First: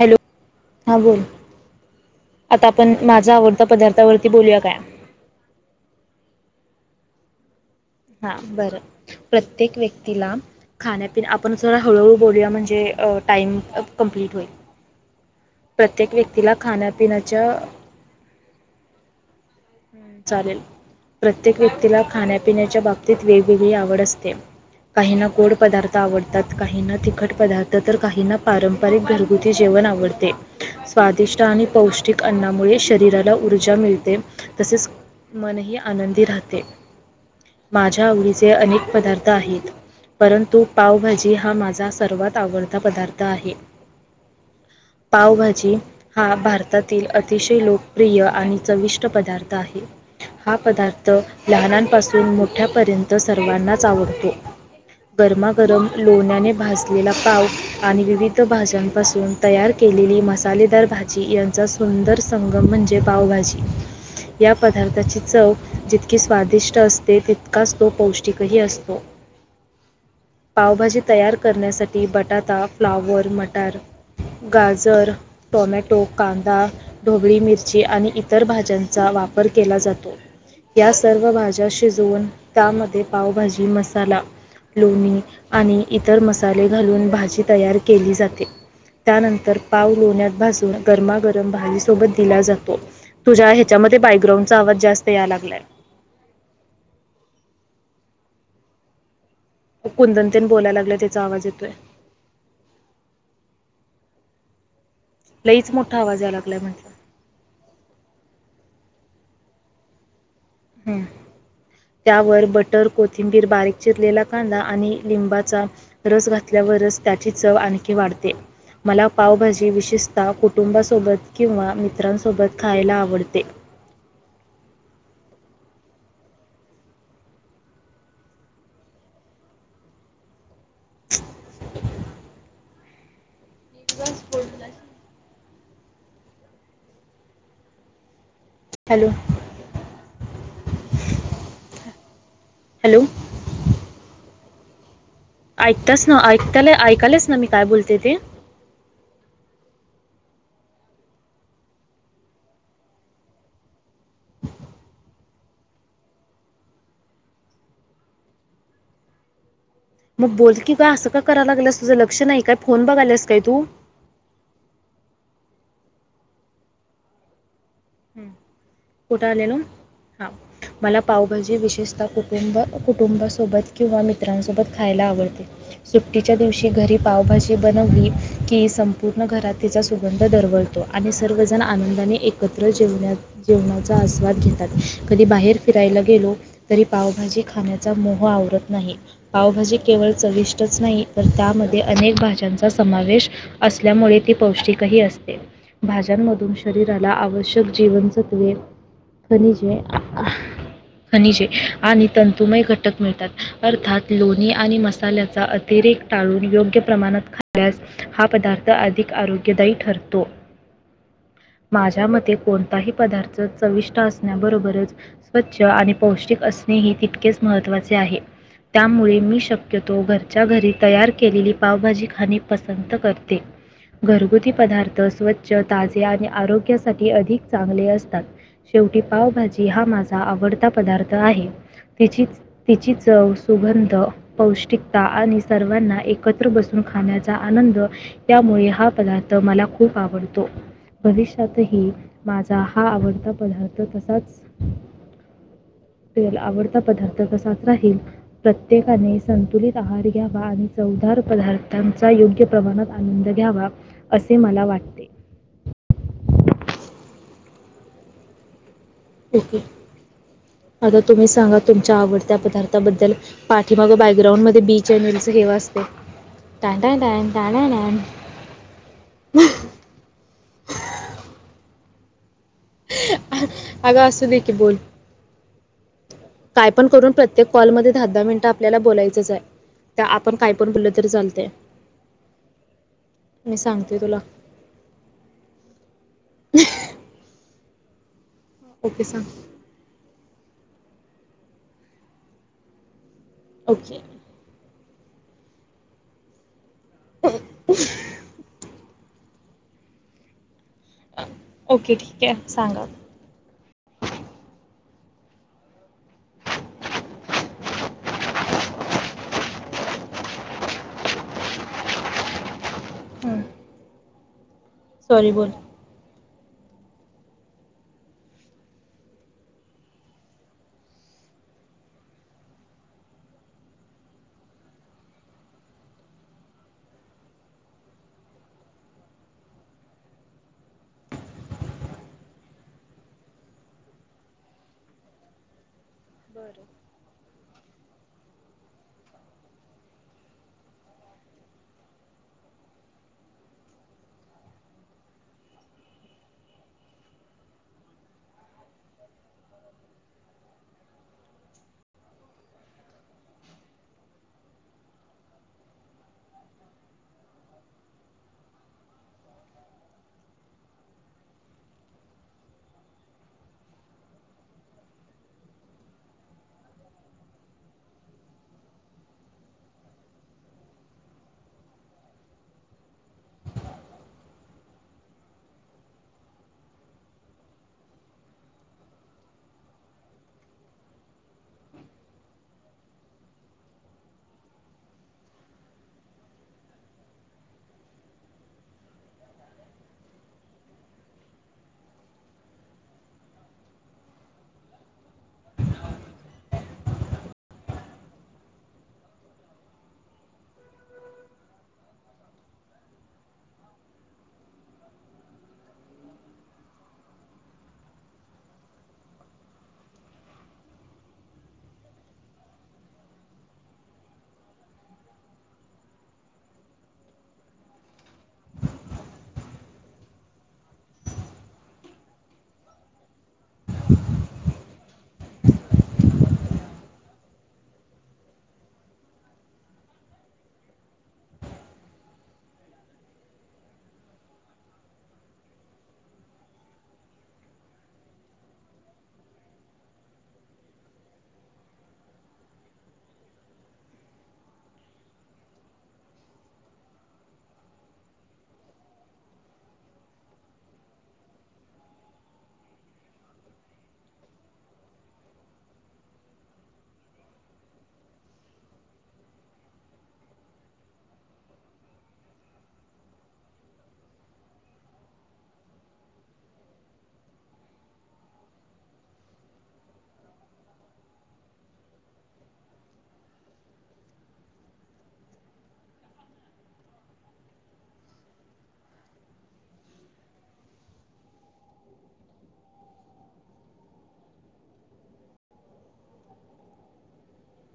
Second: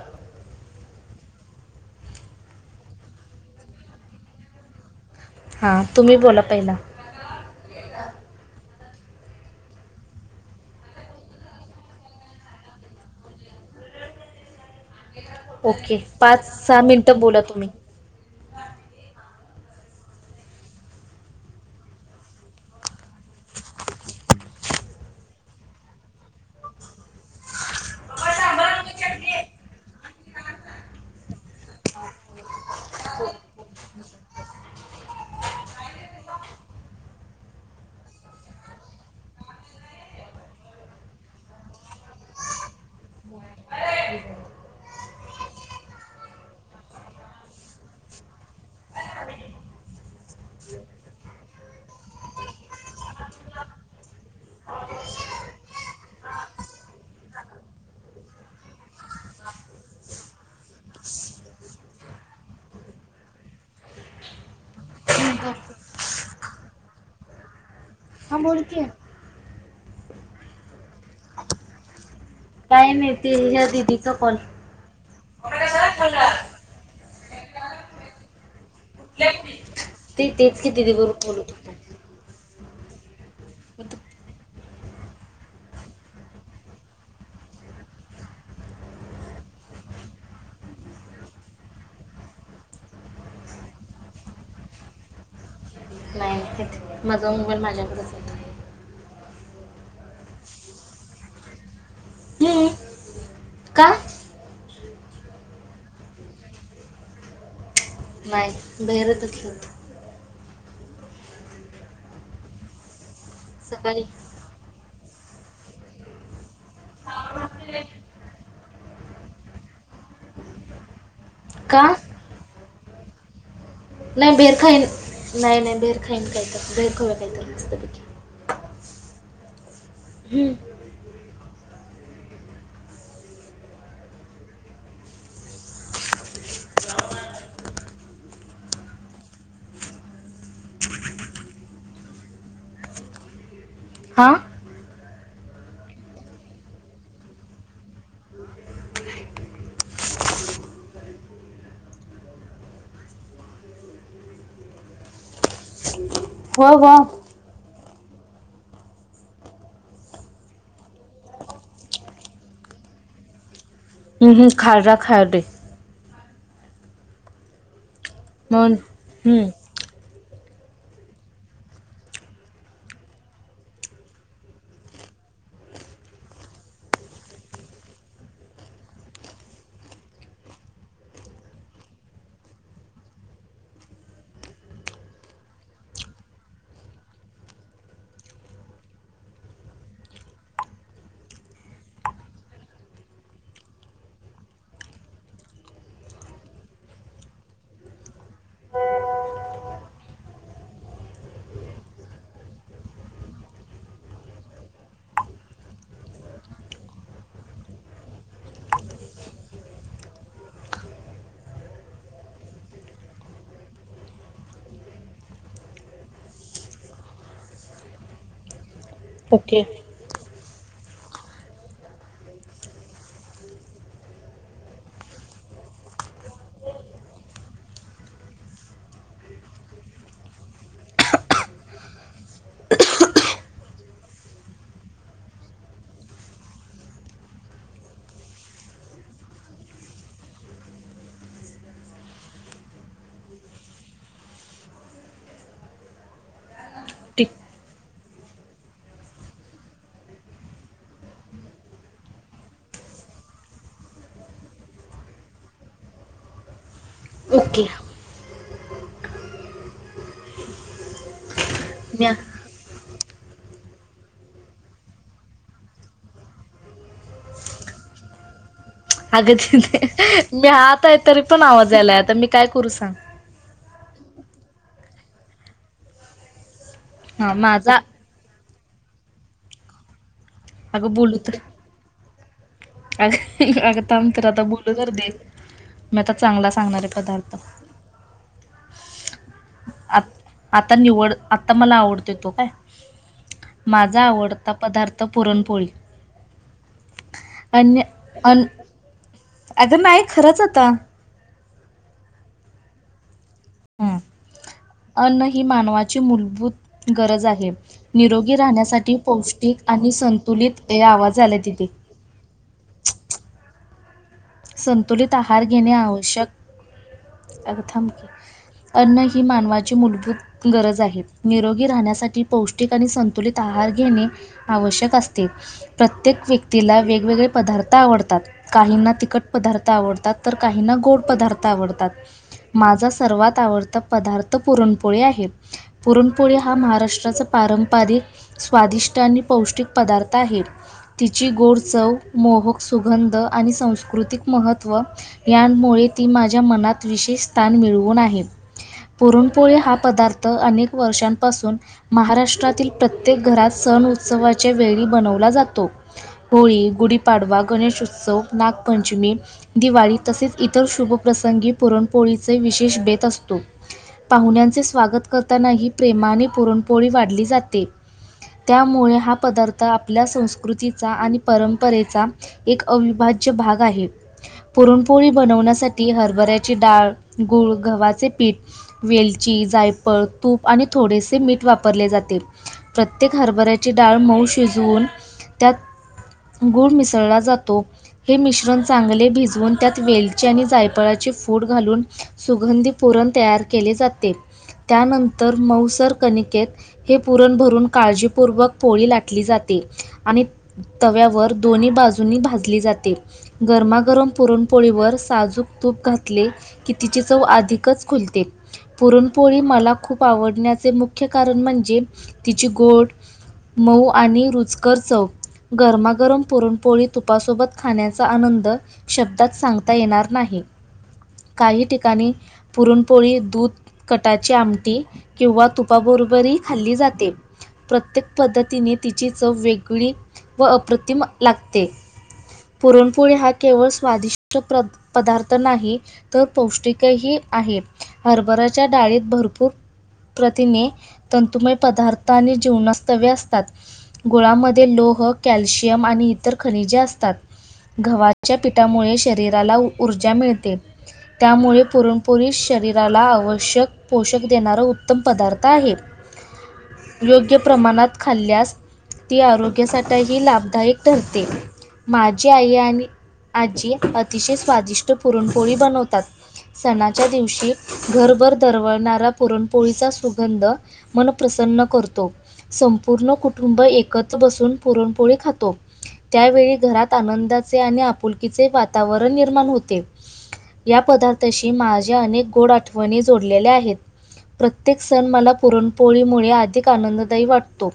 Hello हां बोल. आता आपण माझा आवडत्या पदार्थावरती बोलूया काय. हां तुम्ही बोला पहिला. हा बरं प्रत्येक व्यक्तीला खाण्यापि आपण ज हळूहळू बोलूया म्हणजे टाइम कंप्लीट होईल. ओके प्रत्येक पाच व्यक्तीला सहा खाण्या मिनटं बोला पिण्याच्या तुम्ही चालेल प्रत्येक व्यक्तीला खाण्या पिण्याच्या बाबतीत वेगवेगळी आवड असते. काहीना गोड पदार्थ आवडतात काहीना तिखट पदार्थ तर काही ना पारम बारीक घरगुती जेवण आवडते. स्वादिष्ट आणि पौष्टिक अन्नामुळे शरीराला ऊर्जा मिळते. तसेच मनही आनंदी राहते. माझ्या आवडीचे अनेक पदार्थ आहेत. परंतु पावभाजी हा माझा सर्वात आवडता पदार्थ आहे. पावभाजी हा भारतातील अतिशय लोकप्रिय आणि चविष्ट चविष्ट पदार्थ आहे. हा पदार्थ लहानांपासून मोठ्यापर्यंत सर्वांनाच आवडतो. गरमागरम लोण्याने भाजलेला पाव आणि विविध भाज्यांपासून तयार केलेली मसालेदार भाजी यांचा सुंदर संगम म्हणजे पावभाजी. या पदार्थाची चव जितकी स्वादिष्ट असते तितकाच तो हा पौष्टिकही बोलते असतो. पावभाजी तयार करण्यासाठी बटाटा काय नाही फ्लावर ते ह्या मटार दीदीचा कॉल गाजर टोमॅटो कांदा ढोबळी मिरची आणि इतर भाज्यांचा वापर केला जातो ते तेच की या दीदी बरोबर सर्व बोलत भाज्या शिजवून त्यामध्ये पावभाजी होतो मसाला लोणी आणि इतर मसाले घालून भाजी तयार केली जाते. त्यानंतर पाव लोण्यात भाजून गरमागरम भाजीसोबत दिला जातो. तुझ्या च्यामध्ये बायकग्रांडचा आवाज जास्त याय लागलाय. [unintelligible] माझा मोबाईल माझ्याकडेच आहे. कुंदतेन बोलायला लागले त्याचा आवाज येतोय. हम्म. का लईच मोठा आवाज याय लागलाय म्हणाले नाही बहेर [inaudible] त्यावर बटर कोथिंबीर बारीक सकाळी चिरलेला कांदा आणि लिंबाचा रस घातल्यावरच त्याची चव आणखी वाढते. मला पावभाजी विशेषतः कुटुंबासोबत किंवा का मित्रांसोबत खायला आवडते. नाही बेहेर खाईन नाही नाही बेहेर खाईन काहीतं बेर खाऊ काहीत मस्तपैकी. हम्म हॅलो हॅलो हा ऐकताच ना ऐकता ऐकालेच ना मी काय बोलते ते? हो हो मग बोल की का असं काय करायला लागेलस तुझं लक्ष नाही काय फोन बघालास काय तू. ह् हम खाय रा खाय दे. म्हणून कुठ आलेलो हा मला पावभाजी विशेषता कुटुंब कुटुंबासोबत किंवा मित्रासोबत खायला आवडते. सुट्टीच्या दिवशी घरी पावभाजी बनवली कि संपूर्ण घरात तिचा सुगंध दरवळ आणि सर्वजण आनंदाने एक त्र जेवण्यात जेवणाचा आस्वाद घेतात कधी बाहेर फिरायला गेलो. तरी पावभाजी खाण्याचा मोह आवरत नाही. पावभाजी केवळ चविष्टच नाइ तर त्यामध्ये अनेक भाज्यांचा समावेश असल्यामुळे ती पौष्टिकही असते भाज्यांमधून शरीराला आवश्य जग जीवन सत्वे, खनिजे खनिजे आणि तंतुमय घटक मिळतात, अर्थात लोणी आणि मसाल्याचा आ अतिरेक टाळून योग्य प्रमाणात खाल्यास हा पदार्थ अधिक आरोग्यदायी ठरतो, माझ्या मते कोणताही पदार्थ चविष्ट असण्याबरोबरच स्वच्छ आणि पौष्टिक असणे ही तितकेच महत्त्वाचे आहे. त्यामुळे मी ओके शक्यतो घर च्या घरी तयार केलेली पावभाजी खाणे पसंत करते. घरगुती पदार्थ स्वच्छ, ताजे आणि आरोग्यासाठी अधिक चांगले असतात. शेवटी पावभाजी हा माझा आवडता पदार्थ आहे तिचीच तिची चव, सुगंध पौष्टिकता आणि सर्वांना एकत्र बसून खाण्याचा आनंद त्यामुळे हा पदार्थ मला खूप आवडतो, भविष्यातही माझा हा आवडता पदार्थ तसाच तेल आवडता पदार्थ ठीक तसाच राहील. प्रत्येकाने संतुलित आहार घ्यावा आणि चवदार पदार्थांचा योग्य प्रवाणात आनंद घ्यावा असे मला वाटते. ओके. ओके आता तुम्ही सांगा तुमच्या म्या आवडत्या पदा बद्दल पाठीमागं बॅकग्राउंड मध्ये बी चॅनेलच हे वाजते [inaudible] अगं मी आतय तरी पण आवाज यायलाय आता मी काय करू सांग. अगं असू दे की बोल काय पण करून हा प्रत्येक माझा कॉलमध्ये दहा दहा मिनट आपल्याला बोलायचं चाय त्या आपण काय पण बोलं अगं तरी बोलू तर चालतय अगं थांब तर आता बोलू तर दे मी आता चांगला सांगणाराय पदार्थ ओके सांग आत आता निवड आता मला आवडतोय काय ओके माझा आवडता पदार्थ पुरणपोळी अन्य अन अगं नाइ खरंच आता. ओके ठीके सांगा. हं. अन्न ही मानवाची मूलभूत गरज आहे. निरोगी राहण्यासाठी पौष्टिक आणि संतुलित हे आवाज यायलाय तिथे हं. संतुलित आहार घेणे आवश्यक अगं थाम की. अन्न ही मानवाची मूलभूत गरज आहेत, निरोगी राहण्यासाठी पौष्टिक आणि संतुलित आहार घेणे. आवश्यक असते. प्रत्येक व्यक्तीला वेगवेगळे पदार्थ आवडतात, काहींना तिकट पदार्थ आवडतात, तर काहीना गोड पदार्थ आवडतात. माझा सर्वात आवडता पदार्थ पुरणपोळी आहे पुरण पोळी हा महाराष्ट्राचा पारंपरिक स्वादिष्ट आणि पौष्टिक पदार्थ आहे. तिची गोड चव, मोहक सुगंध आणि संस्कृतिक महत्व यानमुळे ती माझ्या मनात विशेष स्थान मिळवून आहे. पुरणपोळी हा पदार्थ अनेक वर्षांपासून महाराष्ट्रातील प्रत्येक घरात सण उत्सवाच्या वेळी बनवला जातो. होळी, गुढीपाडवा, गणेश उत्सव, नागपंचमी दिवाळी तसेच इतर शुभप्रसंगी पुरणपोळीचे विशेष बेत असतो. पाहुण्यांचे स्वागत करतानाही प्रेमाने पुरणपोळी वाढली जाते. त्यामुळे हा पदार्थ आपल्या संस्कृतीचा आणि परंपरेचा एक अविभाज्य भाग आहे. पुरणपोळी बनवण्यासाठी हरभऱ्याची डाळ, गूळ, गव्हाचे पीठ वेलची जायपळ तूप आणि थोडेसे मीठ वापरले जाते. प्रत्येक हरभऱ्याची डाळ मऊ शिजवून त्यात गुळ मिसळला जातो हे मिश्रण चांगले भिजवून त्यात वेलची आणि जायफळाची फूड घालून सुगंधी पुरण तयार केले जाते त्यानंतर मौसर कणिकेत हे पुरण भरून काळजीपूर्वक पोळी लाटली जाते आणि तव्यावर दोन्ही बाजूनी भाजली जाते गरमागरम पुरणपोळीवर साजूक तूप घातले की तिची चव अधिकच खुलते. पुरणपोळी मला खूप आवडण्याचे मुख्य कारण म्हणजे तिची गोड मऊ आणि रुचकर चव गरमागरम पुरण पोळी तुपासोबत खाण्याचा आनंद शब्दात सांगता येणार नाही काही ठिकाणी पुरणपोळी दूध कटाची आमटी किंवा तुपाबरोबरही खाल्ली जाते. प्रत्येक पद्धतीने तिची चव वेगळी व अप्रतिम लागते. पुरणपोळी हा केवळ स्वादिष्ट प्र पदार्थ नाही तर पौष्टिकही आहे. हरभराच्या डाळीत भरपूर प्रतीने तंतुमय पदार्थ आणि जीवनास्तव्य असतात. गुळामध्ये लोह कॅल्शियम आणि इतर खनिजे असतात गव्हाच्या पी त्यामुळे शरीराला ऊर्जा मिळते. त्यामुळे पुरणपोरी शरीराला आवश्यक पोषक देणारा उत्तम पदार्थ आहे योग्य प्रमाणात खाल्ल्यास ती आरोग्यासाठी ही लाभदायक ठरते माझी आई आणि आजी अतिशय स्वादिष्ट पुरणपोळी बनवतात. सणाच्या दिवशी घरभर दरवळणारा पुरणपोळीचा सुगंध मन प्रसन्न करतो. संपूर्ण कुटुंब एकत्र बसून पुरणपोळी खातो. त्यावेळी घरात आनंदाचे आणि आपुलकीचे वातावरण निर्माण होते. या पदार्थाशी माझ्या अनेक गोड आठवणी जोडलेल्या आहेत. प्रत्येक सण मला पुरणपोळीमुळे अधिक आनंददायी वाटतो.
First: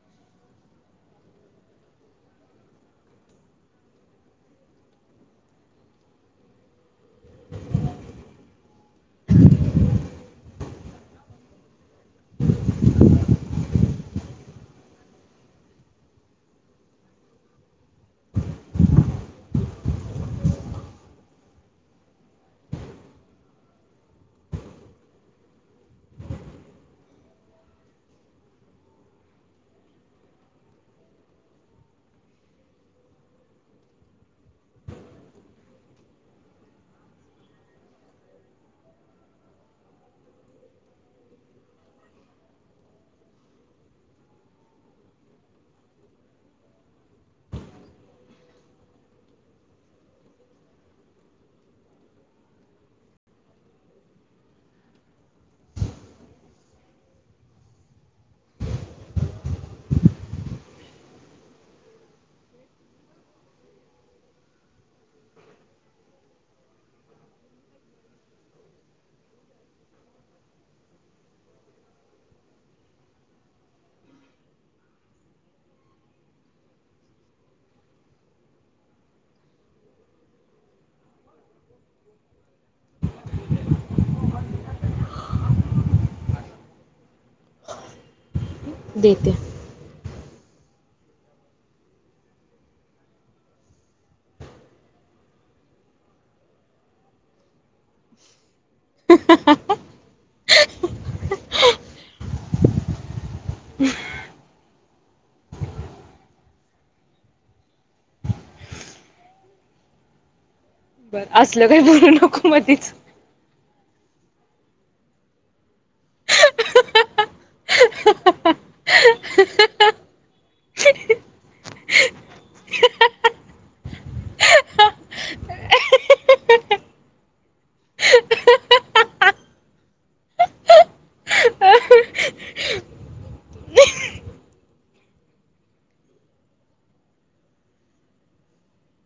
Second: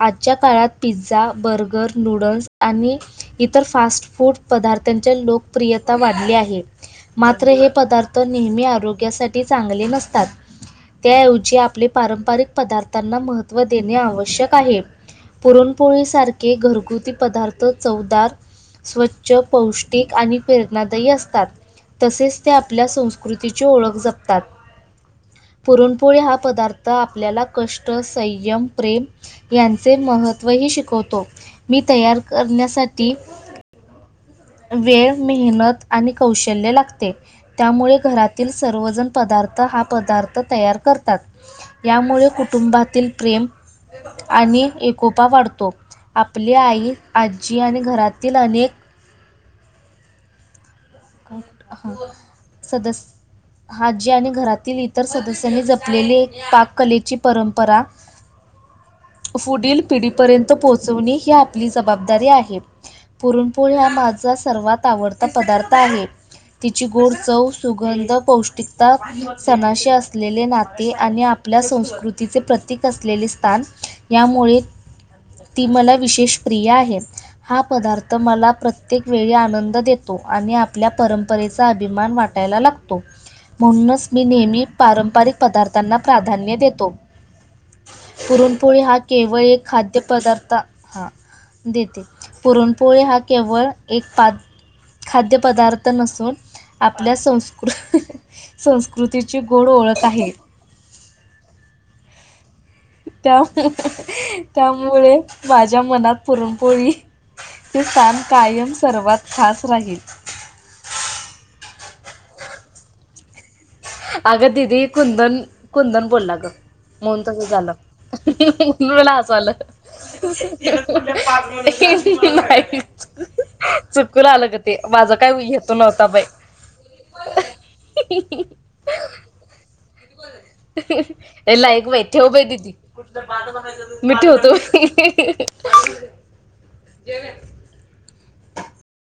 आजच्या काळात पिझ्झा, बर्गर, नूडल्स आणि इतर फास्ट फूड पदार्थांच्या लोकप्रियता वाढली आहे. मात्र हे पदार्थ नेहमी आरोग्यासाठी चांगले नसतात. त्याऐवजी आपले पारंपरिक पदार्थांना महत्त्व देणे आवश्यक आहे. पुरणपोळीसारखे घरगुती पदार्थ चौदार स्व च पौष्टिक आणि प्रेरणादायी असतात. तसेच ते आपल्या संस्कृतीची ओळख जपतात. पुरणपोळी हा पदार्थ आपल्याला कष्ट, संयम, प्रेम यांचे महत्त्व ही शिकवतो मी तयार करण्यासाठी वेळ, मेहनत आणि कौशल्य लागते. त्यामुळे घरातील सर्वजण पदार्थ हा पदार्थ तयार करतात. यामुळे कुटुंबातील प्रेम आणि एकोपा वाढतो आपली आई आजी आणि घरातील अनेक का हा सदस हाजी आणि घरातील इतर सदस्यांनी जपलेली एक पाक कलेची परंपरा [inaudible] फुदिल पिढीपर्यंत पोहोचवणी ही आपली जबाबदारी आहे. पुरणपोळ हा माझा सर्वात आवडता पदार्थ आहे. तिची गोड चव सुगंध पौष्टिकता सणाशी असलेले नाते आणि आपल्या संस्कृतीचे प्रतीक असलेले स्थान यामुळे ती मला विशेष प्रिय आहे. हा पदार्थ मला प्रत्येक वेळी आनंद देतो आणि आप आपल्या परंपरेचा अभिमान वाटायला लागतो म्हणूनच मी नेहमी पारंपरिक पदार्थांना प्राधान्य देतो पुरून पुळी हा देते केवळ एक खाद्यपदार्थ हा देते पुरणपोळी हा केवळ एक पा खाद्य पदार्थ नसून आपल्या संस्कृ संस्कृ कृतीची गोड ओळत आहे. त्या त्यामुळे माझ्या मनात पुरणपोळी ते स्थान कायम सर्वात खास राहील. बरं असलं काही बोलू नको मधीच अगं दीदी कुंदन कुंदन बोलला ग मून तस झालं [unintelligible] नाही चुकून आलं ग ते माझं काय हेतू नव्हता बाई [inaudible] [inaudible] ठेव बाई दीदी. मी ठेवतो.